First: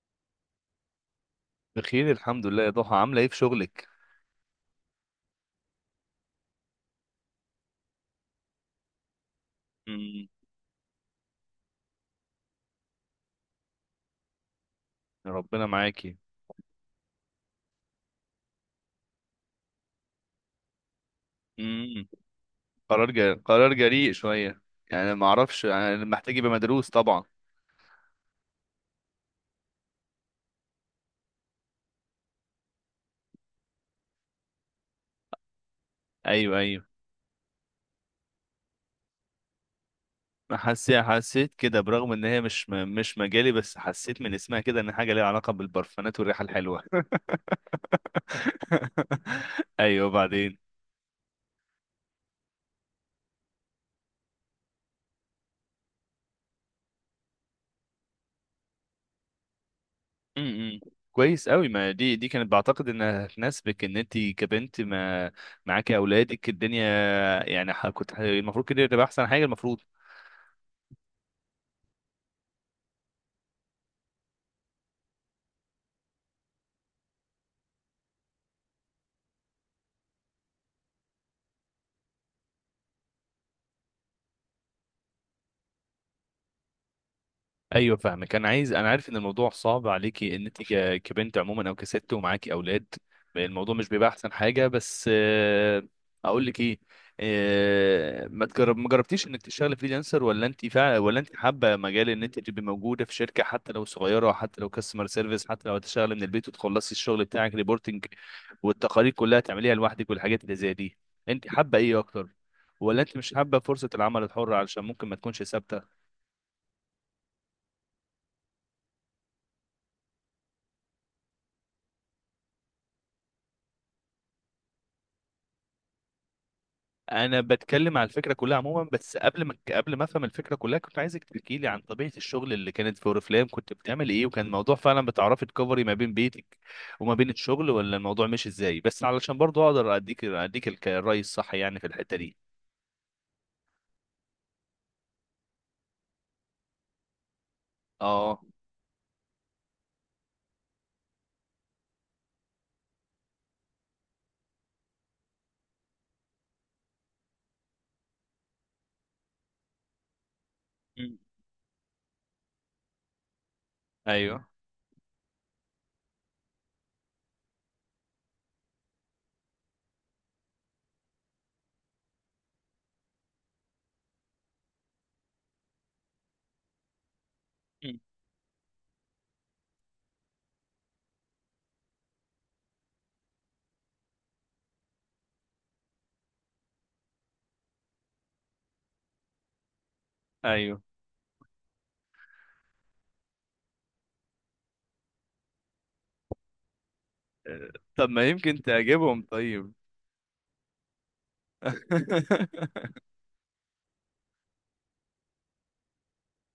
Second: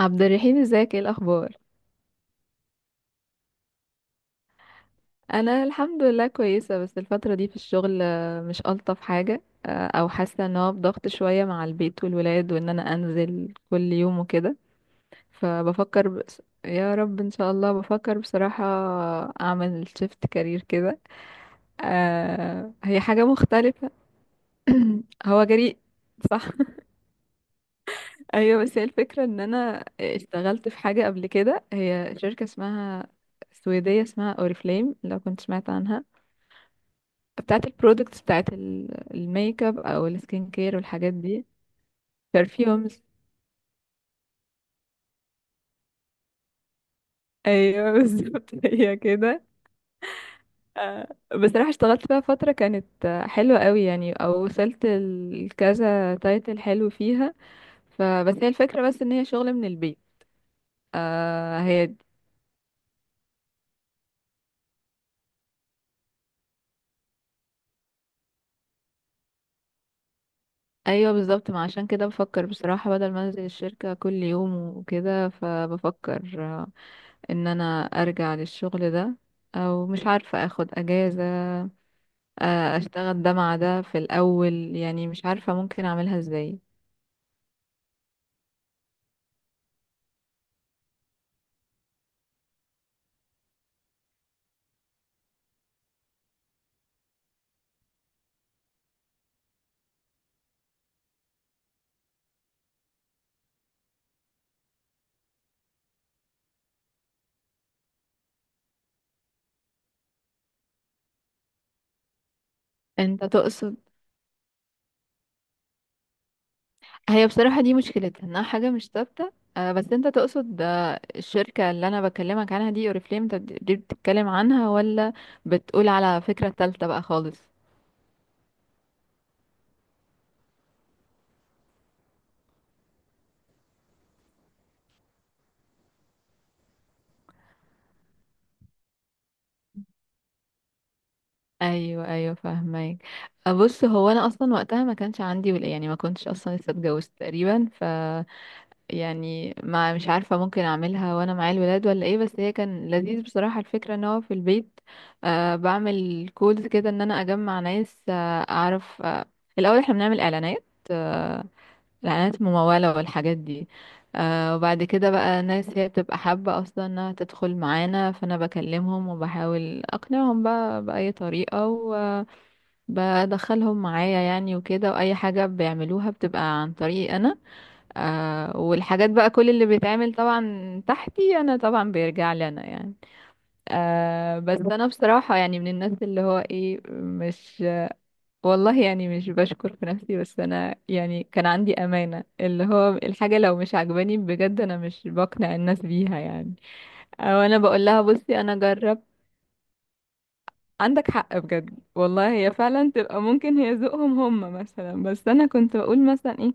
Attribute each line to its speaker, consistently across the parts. Speaker 1: عبد الرحيم، ازيك؟ ايه الاخبار؟
Speaker 2: بخير الحمد لله يا ضحى، عاملة ايه في شغلك؟
Speaker 1: انا الحمد لله كويسه. بس الفتره دي في الشغل مش الطف حاجه. او
Speaker 2: امم.
Speaker 1: حاسه ان هو بضغط شويه مع البيت والولاد، وان انا انزل كل يوم وكده.
Speaker 2: ربنا
Speaker 1: فبفكر،
Speaker 2: معاكي.
Speaker 1: بس يا رب ان شاء الله، بفكر بصراحه اعمل شيفت كارير كده.
Speaker 2: امم.
Speaker 1: هي
Speaker 2: قرار
Speaker 1: حاجه
Speaker 2: جريء، قرار
Speaker 1: مختلفه.
Speaker 2: جريء شوية. يعني ما
Speaker 1: هو
Speaker 2: اعرفش،
Speaker 1: جريء.
Speaker 2: يعني محتاج
Speaker 1: صح.
Speaker 2: يبقى مدروس طبعا.
Speaker 1: ايوه. بس هي الفكره ان انا اشتغلت في حاجه قبل كده، هي شركه اسمها سويديه اسمها اوريفليم، لو كنت سمعت عنها.
Speaker 2: ايوه، ايوه.
Speaker 1: بتاعت البرودكتس، بتاعت الميك اب او السكين كير
Speaker 2: حسيت
Speaker 1: والحاجات دي.
Speaker 2: حسيت كده، برغم ان هي مش
Speaker 1: برفيومز.
Speaker 2: مش مجالي، بس حسيت من اسمها كده ان حاجة ليها علاقة بالبرفانات والريحة الحلوة.
Speaker 1: ايوه بالظبط هي كده.
Speaker 2: ايوه، بعدين.
Speaker 1: آه، بصراحة اشتغلت فيها فترة كانت حلوة قوي يعني، او وصلت لكذا تايتل حلو فيها. فبس هي الفكرة بس ان هي شغل من البيت.
Speaker 2: امم. كويس
Speaker 1: آه
Speaker 2: قوي.
Speaker 1: هي
Speaker 2: ما
Speaker 1: دي.
Speaker 2: دي كانت بعتقد انها تناسبك، ان انت كبنت ما معاكي اولادك الدنيا. يعني المفروض كده تبقى احسن حاجة المفروض.
Speaker 1: ايوه بالظبط، ما عشان كده بفكر بصراحة، بدل ما انزل الشركة كل يوم وكده، فبفكر ان انا ارجع للشغل ده، او مش عارفة اخد اجازة، اشتغل ده مع ده في الاول. يعني مش عارفة ممكن اعملها ازاي.
Speaker 2: ايوه، فاهمك. انا عارف ان الموضوع صعب عليكي، ان انت كبنت عموما، او كست ومعاكي اولاد. الموضوع مش بيبقى احسن حاجه، بس اقول لك ايه. ما جربتيش انك تشتغلي فريلانسر، ولا انت حابه مجال ان انت تبقي موجوده في شركه، حتى لو صغيره، حتى لو كاستمر سيرفيس، حتى لو هتشتغلي من البيت وتخلصي الشغل بتاعك ريبورتنج والتقارير كلها تعمليها لوحدك والحاجات اللي زي دي. انت حابه ايه اكتر؟ ولا انت
Speaker 1: انت
Speaker 2: مش حابه
Speaker 1: تقصد؟
Speaker 2: فرصه العمل الحر علشان ممكن ما تكونش ثابته؟
Speaker 1: هي بصراحة دي مشكلتها انها حاجة مش ثابتة، بس انت تقصد الشركة اللي انا بكلمك عنها دي اوريفليم، انت دي بتتكلم عنها؟ ولا بتقول على فكرة تالتة بقى
Speaker 2: انا
Speaker 1: خالص؟
Speaker 2: بتكلم على الفكره كلها عموما، بس قبل ما افهم الفكره كلها كنت عايزك تحكي لي عن طبيعه الشغل اللي كانت في اوريفلام، كنت بتعمل ايه، وكان الموضوع فعلا بتعرفي تكفري ما بين بيتك وما بين الشغل، ولا الموضوع مش ازاي؟ بس علشان برضو اقدر اديك الرأي الصح يعني في
Speaker 1: ايوه
Speaker 2: الحته
Speaker 1: ايوه،
Speaker 2: دي.
Speaker 1: فاهمك. بص، هو انا اصلا وقتها ما كانش عندي ولا، يعني ما كنتش اصلا لسه اتجوزت تقريبا.
Speaker 2: اه.
Speaker 1: يعني ما مش عارفة ممكن أعملها وأنا مع الولاد ولا إيه، بس هي كان لذيذ بصراحة الفكرة إن هو في البيت. آه، بعمل كودز كده إن أنا أجمع ناس آه أعرف آه. الأول إحنا بنعمل إعلانات،
Speaker 2: مم.
Speaker 1: آه، الإعلانات الممولة والحاجات دي.
Speaker 2: ايوه.
Speaker 1: آه، وبعد كده بقى ناس هي بتبقى حابة أصلا إنها تدخل معانا، فأنا بكلمهم وبحاول أقنعهم بقى بأي طريقة وبدخلهم معايا يعني وكده. وأي حاجة بيعملوها بتبقى عن طريقي أنا.
Speaker 2: مم.
Speaker 1: آه، والحاجات بقى كل اللي بيتعمل طبعا تحتي انا طبعا بيرجع لي انا يعني. آه، بس انا بصراحة يعني من الناس اللي هو ايه، مش والله يعني مش بشكر في نفسي. بس انا
Speaker 2: ايوه.
Speaker 1: يعني كان عندي امانة، اللي هو الحاجة لو مش عجباني بجد، انا مش بقنع الناس بيها يعني. او انا
Speaker 2: آه،
Speaker 1: بقول لها
Speaker 2: طب ما
Speaker 1: بصي انا
Speaker 2: يمكن
Speaker 1: جرب.
Speaker 2: تعجبهم؟ طيب.
Speaker 1: عندك حق بجد والله، هي فعلا تبقى ممكن هي ذوقهم هم مثلا. بس انا كنت بقول مثلا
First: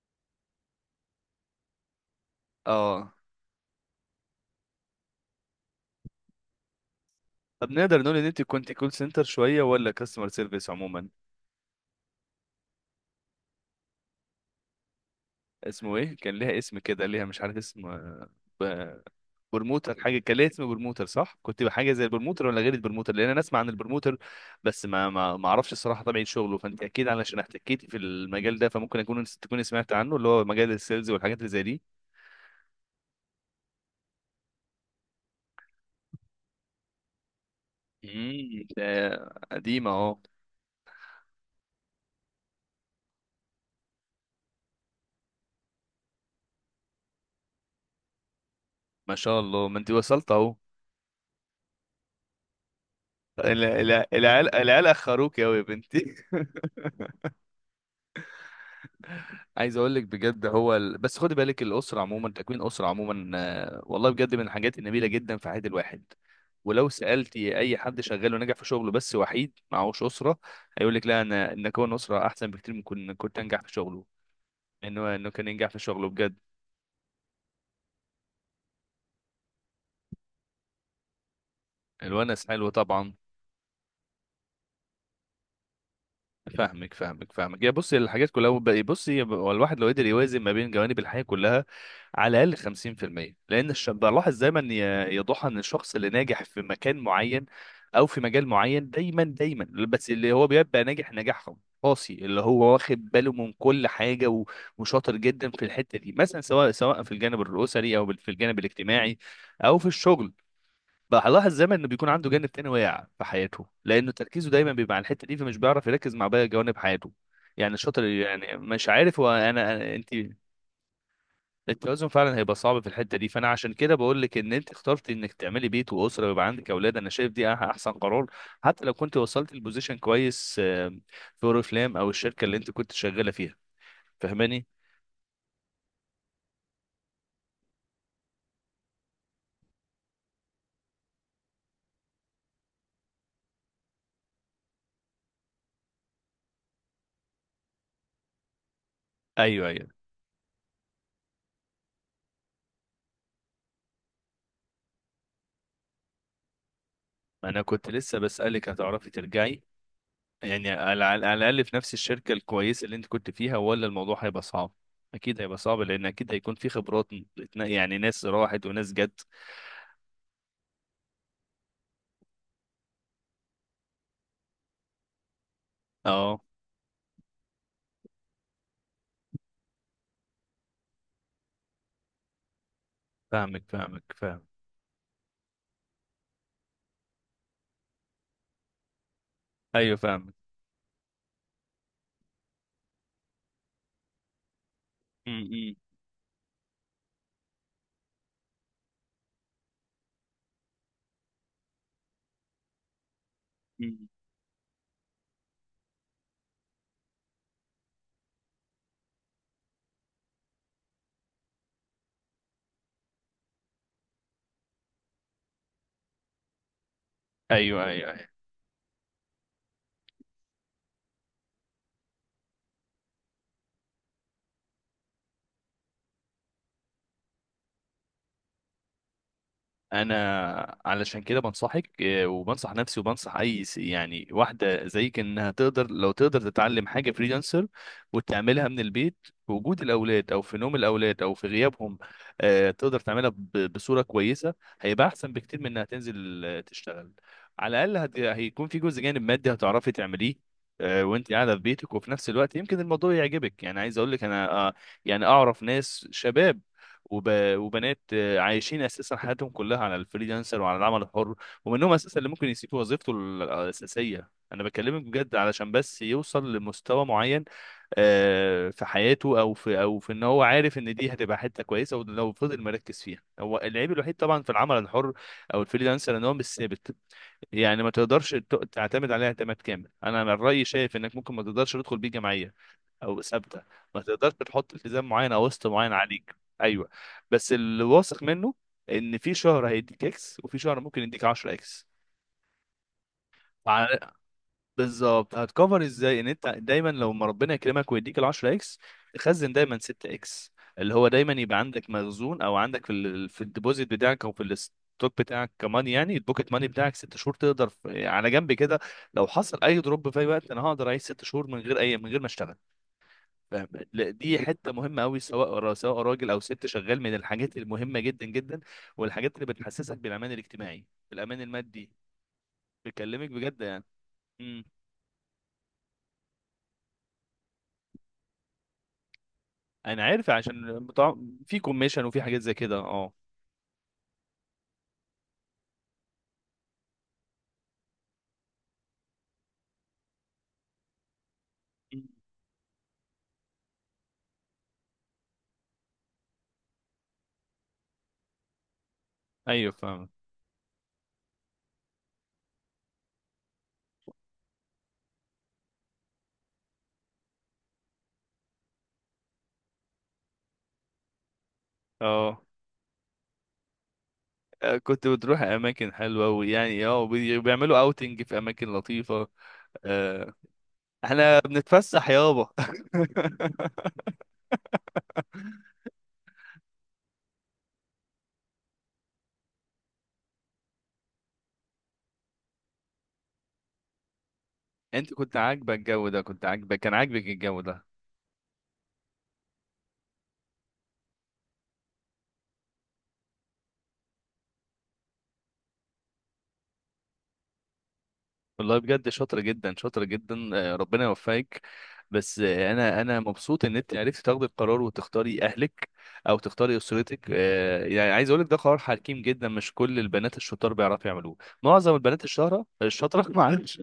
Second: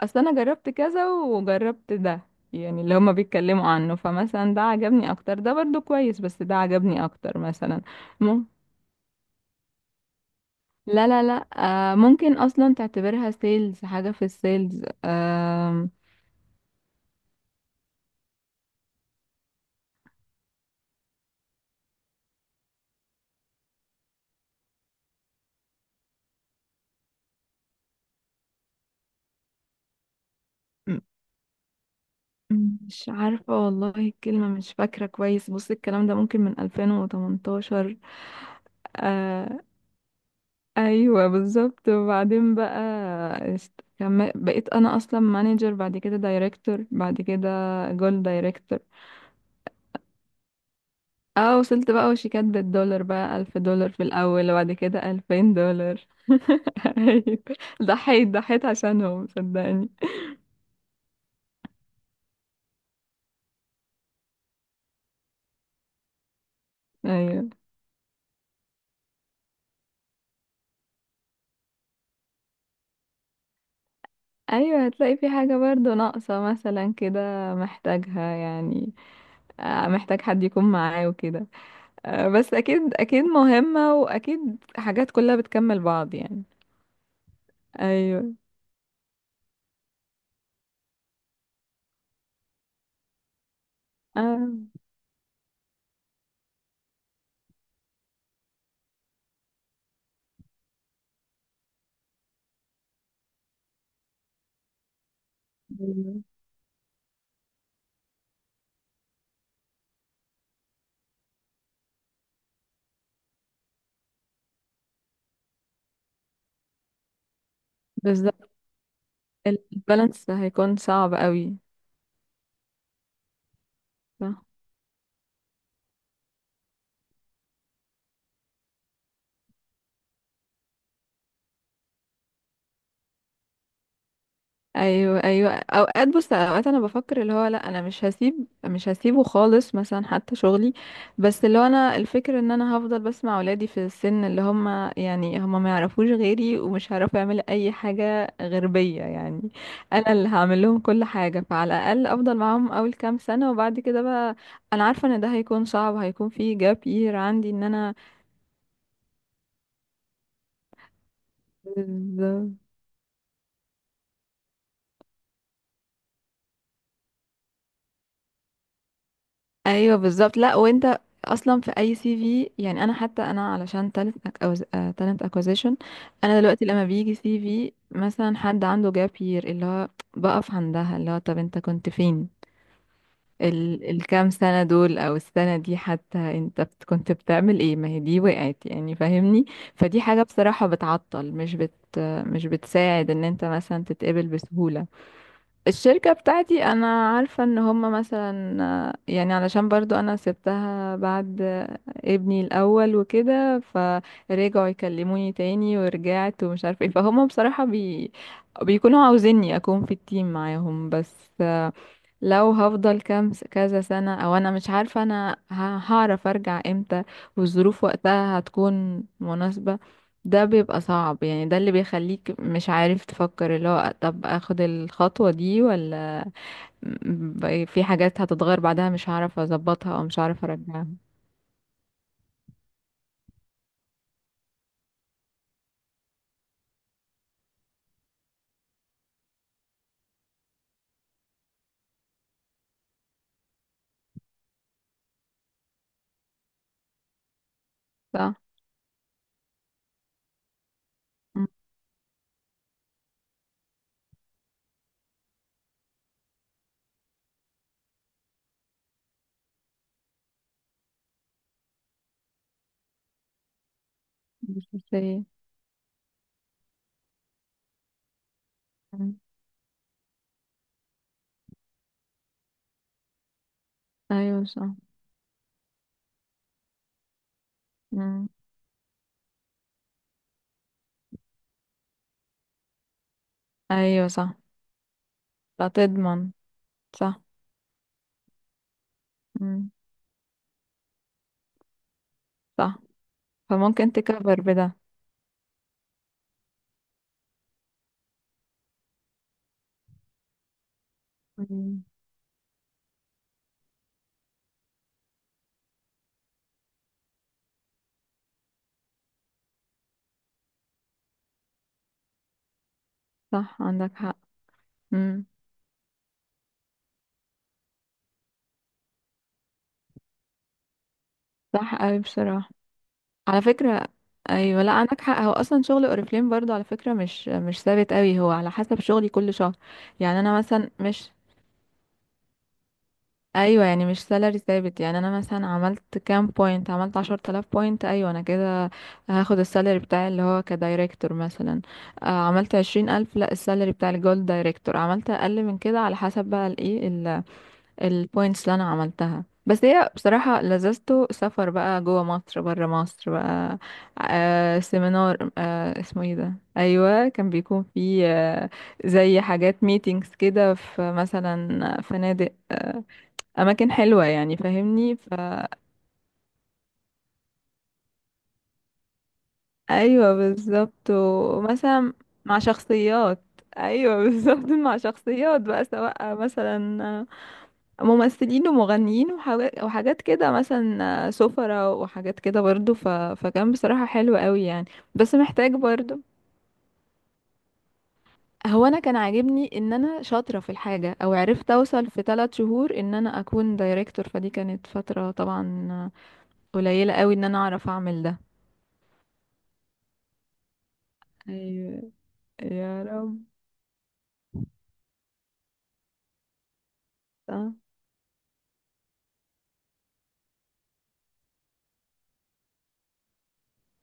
Speaker 1: اصل انا جربت كذا وجربت ده، يعني اللي هما
Speaker 2: اه.
Speaker 1: بيتكلموا عنه، فمثلا ده عجبني اكتر، ده برضو كويس بس ده عجبني اكتر
Speaker 2: طب
Speaker 1: مثلا.
Speaker 2: نقدر نقول ان انت
Speaker 1: مم.
Speaker 2: كنت كول سنتر شويه، ولا كاستمر سيرفيس
Speaker 1: لا
Speaker 2: عموما؟
Speaker 1: لا لا. آه، ممكن اصلا تعتبرها سيلز، حاجة في السيلز. آه،
Speaker 2: اسمه ايه؟ كان ليها اسم كده، ليها مش عارف اسم. ب- برموتر، حاجه كان ليها اسم برموتر صح. كنت بحاجه زي البرموتر ولا غير البرموتر؟ لان انا اسمع عن البرموتر، بس ما اعرفش الصراحه طبيعه شغله. فانت اكيد علشان احتكيتي في المجال ده، فممكن تكوني سمعت عنه، اللي هو مجال السيلز والحاجات اللي زي دي.
Speaker 1: مش عارفة والله الكلمة مش فاكرة كويس. بص، الكلام ده ممكن من 2018.
Speaker 2: ده
Speaker 1: آه،
Speaker 2: قديمه اهو.
Speaker 1: ايوه بالظبط. وبعدين بقى، بقيت انا اصلا مانجر، بعد كده دايركتور، بعد كده جول دايركتور.
Speaker 2: ما شاء الله، ما انت وصلت اهو.
Speaker 1: اه وصلت بقى، وشيكات بالدولار بقى. ألف دولار في الأول،
Speaker 2: العيال،
Speaker 1: وبعد
Speaker 2: العيال
Speaker 1: كده
Speaker 2: اخروك
Speaker 1: ألفين
Speaker 2: قوي يا
Speaker 1: دولار
Speaker 2: بنتي.
Speaker 1: أيوة. ضحيت ضحيت عشانهم
Speaker 2: عايز
Speaker 1: صدقني.
Speaker 2: اقول لك بجد، بس خدي بالك، الاسره عموما، تكوين اسره عموما، والله بجد من الحاجات النبيله جدا في حياه الواحد. ولو
Speaker 1: أيوة.
Speaker 2: سالتي اي حد شغال ونجح في شغله بس وحيد معهوش اسره، هيقول لك لا، انا ان اكون اسره احسن بكتير من كنت انجح في شغله،
Speaker 1: أيوة
Speaker 2: انه
Speaker 1: هتلاقي في
Speaker 2: انه كان
Speaker 1: حاجة
Speaker 2: ينجح في
Speaker 1: برضو
Speaker 2: شغله بجد.
Speaker 1: ناقصة مثلا كده، محتاجها يعني. آه، محتاج حد يكون معاه وكده. آه،
Speaker 2: الونس
Speaker 1: بس
Speaker 2: حلو
Speaker 1: أكيد
Speaker 2: طبعا.
Speaker 1: أكيد مهمة، وأكيد حاجات كلها بتكمل بعض يعني.
Speaker 2: فاهمك، فاهمك، فاهمك. يا بص الحاجات
Speaker 1: أيوة.
Speaker 2: كلها بقى- بص، هو الواحد لو قدر يوازن ما بين جوانب الحياه كلها على الاقل 50%. بلاحظ
Speaker 1: آه.
Speaker 2: دايما يا ضحى، ان الشخص اللي ناجح في مكان معين او في مجال معين دايما، دايما، بس اللي هو بيبقى ناجح نجاح قاسي، اللي هو واخد باله من كل حاجه وشاطر جدا في الحته دي،
Speaker 1: أيوة.
Speaker 2: مثلا سواء في الجانب الاسري او في الجانب الاجتماعي او في الشغل، بلاحظ دايما انه بيكون عنده جانب تاني واقع في حياته، لانه تركيزه دايما بيبقى على الحته دي فمش بيعرف يركز مع باقي جوانب حياته. يعني الشاطر،
Speaker 1: بالظبط،
Speaker 2: يعني مش عارف هو انا انت.
Speaker 1: البالانس هيكون صعب قوي.
Speaker 2: التوازن فعلا هيبقى صعب في الحته دي. فانا عشان كده بقول لك
Speaker 1: صح.
Speaker 2: ان انت اخترت انك تعملي بيت واسره ويبقى عندك اولاد، انا شايف دي احسن قرار. حتى لو كنت وصلت البوزيشن كويس، في اوريفلام او الشركه اللي انت كنت شغاله فيها. فاهماني؟
Speaker 1: ايوه ايوه، اوقات، بص اوقات انا بفكر اللي هو لا، انا مش هسيب، مش هسيبه خالص مثلا حتى شغلي. بس اللي هو انا الفكر ان انا هفضل بسمع اولادي في السن اللي هم، يعني هم ما يعرفوش غيري ومش هيعرفوا يعملوا اي حاجه غير بيا يعني.
Speaker 2: ايوه، ايوه.
Speaker 1: انا اللي هعمل لهم كل حاجه، فعلى الاقل افضل معاهم اول كام سنه وبعد كده بقى. انا عارفه ان ده هيكون صعب، هيكون فيه جاب يير عندي
Speaker 2: انا
Speaker 1: ان
Speaker 2: كنت
Speaker 1: انا.
Speaker 2: لسه بسالك هتعرفي ترجعي يعني، على الاقل في نفس الشركه
Speaker 1: بالظبط.
Speaker 2: الكويسه اللي انت كنت فيها، ولا الموضوع هيبقى صعب؟ اكيد هيبقى صعب، لان اكيد هيكون في خبرات، يعني ناس راحت وناس جت.
Speaker 1: ايوه بالظبط. لا وانت اصلا في اي سي في، يعني انا حتى انا علشان تالنت اكوزيشن. انا
Speaker 2: اه،
Speaker 1: دلوقتي لما بيجي سي في مثلا حد عنده جاب يير، اللي هو بقف عندها، اللي هو طب انت كنت فين
Speaker 2: فاهمك،
Speaker 1: ال
Speaker 2: فاهمك،
Speaker 1: الكام
Speaker 2: فاهم.
Speaker 1: سنة دول، او السنة دي حتى انت كنت بتعمل ايه، ما هي دي وقعت يعني فاهمني.
Speaker 2: ايوه،
Speaker 1: فدي حاجة
Speaker 2: فاهمك.
Speaker 1: بصراحة بتعطل، مش بتساعد ان انت مثلا تتقبل بسهولة.
Speaker 2: م- م-
Speaker 1: الشركة بتاعتي انا عارفة ان هما مثلا يعني علشان برضو انا سبتها بعد ابني الاول وكده،
Speaker 2: م.
Speaker 1: فرجعوا يكلموني تاني ورجعت، ومش عارفة ايه. بيكونوا عاوزيني اكون في التيم معاهم. بس آه، لو هفضل كذا سنة، او انا مش عارفة انا هعرف ارجع امتى، والظروف
Speaker 2: ايوه، ايوه، أيوه.
Speaker 1: وقتها هتكون مناسبة. ده بيبقى صعب يعني. ده اللي بيخليك مش عارف تفكر اللي هو طب اخد الخطوة دي ولا، في حاجات هتتغير بعدها مش هعرف اظبطها او مش هعرف
Speaker 2: انا
Speaker 1: ارجعها.
Speaker 2: علشان كده بنصحك، وبنصح نفسي وبنصح يعني واحده زيك، انها تقدر لو تقدر تتعلم حاجه فريلانسر وتعملها من البيت في وجود الاولاد او في نوم الاولاد او في غيابهم. تقدر تعملها بصوره كويسه. هيبقى احسن بكتير من انها تنزل تشتغل. على الاقل
Speaker 1: صح.
Speaker 2: هيكون في جزء جانب مادي هتعرفي تعمليه وانت
Speaker 1: مم.
Speaker 2: قاعده في بيتك، وفي نفس الوقت يمكن الموضوع يعجبك. يعني عايز اقول لك انا، يعني اعرف ناس شباب وب... وبنات عايشين اساسا حياتهم كلها على الفريلانسر وعلى العمل الحر، ومنهم اساسا اللي ممكن يسيب وظيفته الاساسيه، انا
Speaker 1: مش
Speaker 2: بكلمك
Speaker 1: مستاهل.
Speaker 2: بجد، علشان بس يوصل لمستوى معين في
Speaker 1: مم.
Speaker 2: حياته، او في، ان هو عارف ان دي هتبقى حته كويسه ولو فضل مركز فيها. هو العيب الوحيد طبعا
Speaker 1: ايوه
Speaker 2: في
Speaker 1: صح.
Speaker 2: العمل الحر او الفريلانسر ان هو مش ثابت، يعني ما
Speaker 1: مم.
Speaker 2: تقدرش تعتمد عليه اعتماد كامل. انا من رايي شايف انك ممكن ما تقدرش تدخل بيه جمعيه او ثابته، ما
Speaker 1: ايوه
Speaker 2: تقدرش
Speaker 1: صح.
Speaker 2: تحط التزام معين او قسط
Speaker 1: لا
Speaker 2: معين
Speaker 1: تضمن.
Speaker 2: عليك. ايوه.
Speaker 1: صح.
Speaker 2: بس اللي واثق منه ان في شهر
Speaker 1: مم.
Speaker 2: هيديك اكس، وفي شهر ممكن يديك 10 اكس.
Speaker 1: صح.
Speaker 2: مع-
Speaker 1: فممكن تكبر بده.
Speaker 2: بالظبط، هتكفر ازاي ان انت دايما لو ما ربنا يكرمك ويديك ال 10 اكس، تخزن دايما 6 اكس، اللي هو دايما يبقى
Speaker 1: مم.
Speaker 2: عندك مخزون، او عندك في الديبوزيت بتاعك او في الستوك بتاعك. كمان يعني البوكيت ماني بتاعك 6 شهور، تقدر على جنب كده، لو حصل اي دروب في اي وقت انا هقدر اعيش 6 شهور من غير ما اشتغل.
Speaker 1: صح
Speaker 2: فاهم؟
Speaker 1: عندك
Speaker 2: لا،
Speaker 1: حق.
Speaker 2: دي حته مهمه قوي،
Speaker 1: مم.
Speaker 2: سواء سواء راجل او ست شغال، من الحاجات المهمه جدا جدا، والحاجات اللي بتحسسك بالامان الاجتماعي، بالامان
Speaker 1: صح
Speaker 2: المادي.
Speaker 1: اوي بصراحة.
Speaker 2: بكلمك
Speaker 1: على
Speaker 2: بجد يعني.
Speaker 1: فكرة، ايوه
Speaker 2: امم.
Speaker 1: لا عندك حق. هو اصلا شغل اوريفليم برضو على فكرة، مش ثابت قوي، هو على حسب شغلي كل شهر.
Speaker 2: انا
Speaker 1: يعني
Speaker 2: عارف،
Speaker 1: انا مثلا
Speaker 2: عشان
Speaker 1: مش،
Speaker 2: بتاع في كوميشن وفي حاجات زي كده، اه.
Speaker 1: ايوه يعني مش سالري ثابت. يعني انا مثلا عملت كام بوينت، عملت 10 تلاف بوينت ايوه انا كده هاخد السالري بتاعي اللي هو كدايركتور مثلا،
Speaker 2: مم.
Speaker 1: عملت 20 الف لا، السالري بتاع الجولد دايركتور عملت اقل من كده على حسب بقى الايه البوينتس اللي انا عملتها. بس
Speaker 2: ايوه،
Speaker 1: هي
Speaker 2: فاهم.
Speaker 1: بصراحة لذته سفر بقى، جوه مصر بره مصر بقى، آه سيمينار، آه اسمه ايه ده، ايوه كان بيكون فيه آه زي حاجات ميتينجز كده في مثلا فنادق،
Speaker 2: اه،
Speaker 1: اماكن حلوة يعني فاهمني
Speaker 2: كنت بتروح
Speaker 1: فا.
Speaker 2: اماكن حلوه، ويعني اه، وبيعملوا اوتنج في اماكن لطيفه.
Speaker 1: ايوه
Speaker 2: آه،
Speaker 1: بالظبط،
Speaker 2: احنا
Speaker 1: ومثلا
Speaker 2: بنتفسح
Speaker 1: مع
Speaker 2: يابا.
Speaker 1: شخصيات. ايوه بالظبط، مع شخصيات بقى، سواء مثلا ممثلين ومغنيين وحاجات وحاجات كده، مثلا سفرة وحاجات كده برضو، فكان بصراحة حلو قوي يعني.
Speaker 2: انت
Speaker 1: بس
Speaker 2: كنت
Speaker 1: محتاج
Speaker 2: عاجبك
Speaker 1: برضو،
Speaker 2: الجو ده؟ كنت عاجبك كان عاجبك الجو ده؟
Speaker 1: هو انا كان عاجبني ان انا شاطرة في الحاجة، او عرفت اوصل في 3 شهور ان انا اكون دايركتور. فدي كانت فترة طبعا قليلة قوي ان انا اعرف اعمل ده.
Speaker 2: والله بجد شاطرة جدا، شاطرة جدا. ربنا يوفقك.
Speaker 1: ايوه.
Speaker 2: بس
Speaker 1: يا
Speaker 2: انا
Speaker 1: رب.
Speaker 2: مبسوط ان انت عرفتي تاخدي القرار وتختاري اهلك او تختاري اسرتك.
Speaker 1: صح.
Speaker 2: يعني عايز اقول لك، ده قرار حكيم جدا، مش كل البنات الشطار بيعرفوا يعملوه. معظم البنات الشاطره، معلش،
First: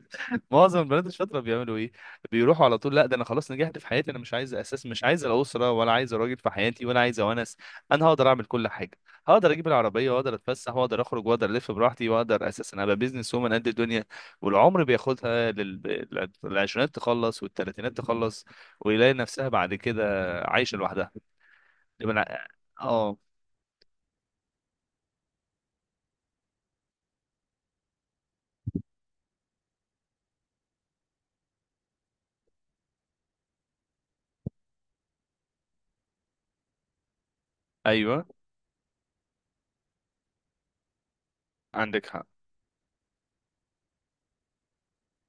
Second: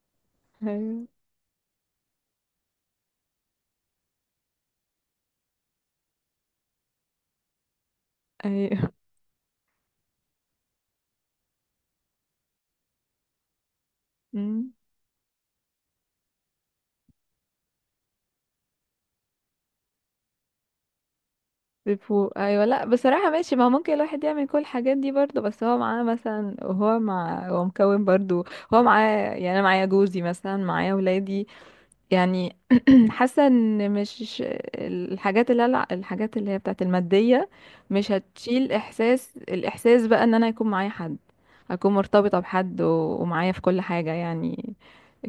Speaker 2: معظم البنات
Speaker 1: ايوه
Speaker 2: الشاطره بيعملوا ايه؟ بيروحوا على طول، لا ده انا خلاص نجحت في حياتي، انا مش عايز الاسره ولا عايز راجل في حياتي ولا عايز ونس، انا هقدر اعمل كل
Speaker 1: ايوه.
Speaker 2: حاجه، هقدر اجيب العربيه واقدر اتفسح واقدر اخرج واقدر الف براحتي، واقدر اساسا ابقى بيزنس وومن قد الدنيا.
Speaker 1: امم.
Speaker 2: والعمر بياخدها للعشرينات تخلص والتلاتينات تخلص، ويلاقي نفسها بعد كده عايشة لوحدها. يبقى
Speaker 1: بيفوق،
Speaker 2: أنا-
Speaker 1: ايوه لا
Speaker 2: اه،
Speaker 1: بصراحه ماشي. ما هو ممكن الواحد يعمل كل الحاجات دي برضه، بس هو معاه مثلا، هو مكون برضه، هو معاه. يعني انا معايا جوزي مثلا، معايا ولادي يعني. حاسه ان مش، الحاجات اللي هي بتاعت الماديه مش
Speaker 2: ايوه،
Speaker 1: هتشيل احساس، الاحساس بقى ان انا يكون معايا حد، اكون
Speaker 2: عندك حق،
Speaker 1: مرتبطه بحد، ومعايا في كل حاجه يعني.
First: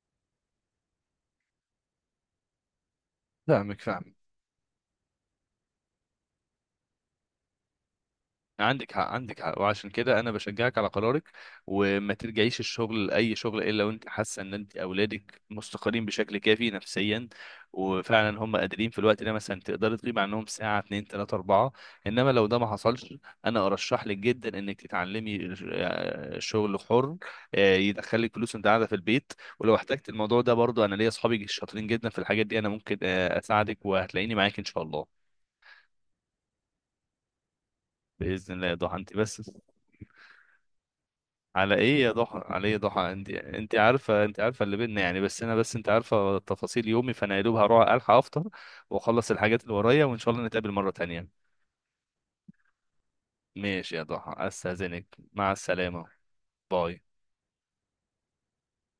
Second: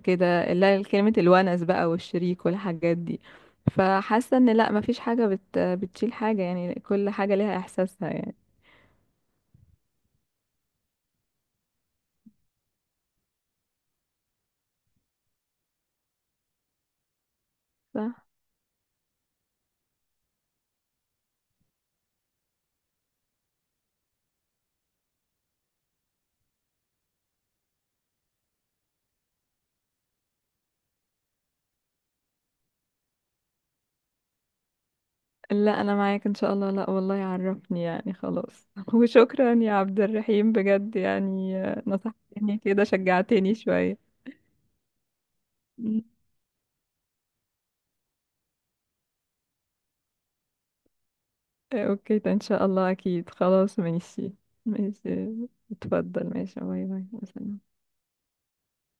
Speaker 1: كده لا، كلمه الونس بقى والشريك والحاجات دي.
Speaker 2: فاهمك، فاهمك،
Speaker 1: فحاسه ان لا، مفيش حاجه بتشيل حاجه يعني، كل حاجه ليها احساسها يعني.
Speaker 2: عندك حق، عندك حق، وعشان كده انا بشجعك على قرارك. وما ترجعيش الشغل لاي شغل الا وانت حاسه ان انت اولادك مستقرين بشكل كافي نفسيا،
Speaker 1: صح.
Speaker 2: وفعلا هم قادرين في الوقت ده، مثلا تقدري تغيبي عنهم ساعه، اتنين، تلاته، اربعه. انما لو ده ما حصلش، انا ارشح لك جدا انك تتعلمي شغل حر، يدخلك فلوس وانت قاعده في البيت. ولو احتجت الموضوع ده برضو انا ليا اصحابي شاطرين جدا في الحاجات دي، انا ممكن اساعدك وهتلاقيني معاك ان شاء الله.
Speaker 1: لا انا معاك ان شاء الله. لا والله عرفني يعني،
Speaker 2: باذن الله
Speaker 1: خلاص.
Speaker 2: يا ضحى، انت بس
Speaker 1: وشكرا يا عبد الرحيم بجد يعني.
Speaker 2: على ايه يا ضحى؟
Speaker 1: نصحتني
Speaker 2: على ايه يا
Speaker 1: كده،
Speaker 2: ضحى؟ انت
Speaker 1: شجعتني
Speaker 2: انت
Speaker 1: شوية.
Speaker 2: عارفه، انت عارفه اللي بينا يعني. بس انا، بس انت
Speaker 1: مم.
Speaker 2: عارفه تفاصيل يومي، فانا يا دوب هروح الحق افطر واخلص الحاجات اللي ورايا وان شاء الله نتقابل مره تانية.
Speaker 1: اوكي، ده ان شاء الله اكيد. خلاص
Speaker 2: ماشي يا
Speaker 1: ماشي.
Speaker 2: ضحى، استاذنك.
Speaker 1: ماشي.
Speaker 2: مع السلامه.
Speaker 1: اتفضل ماشي. باي
Speaker 2: باي.
Speaker 1: باي مثلا.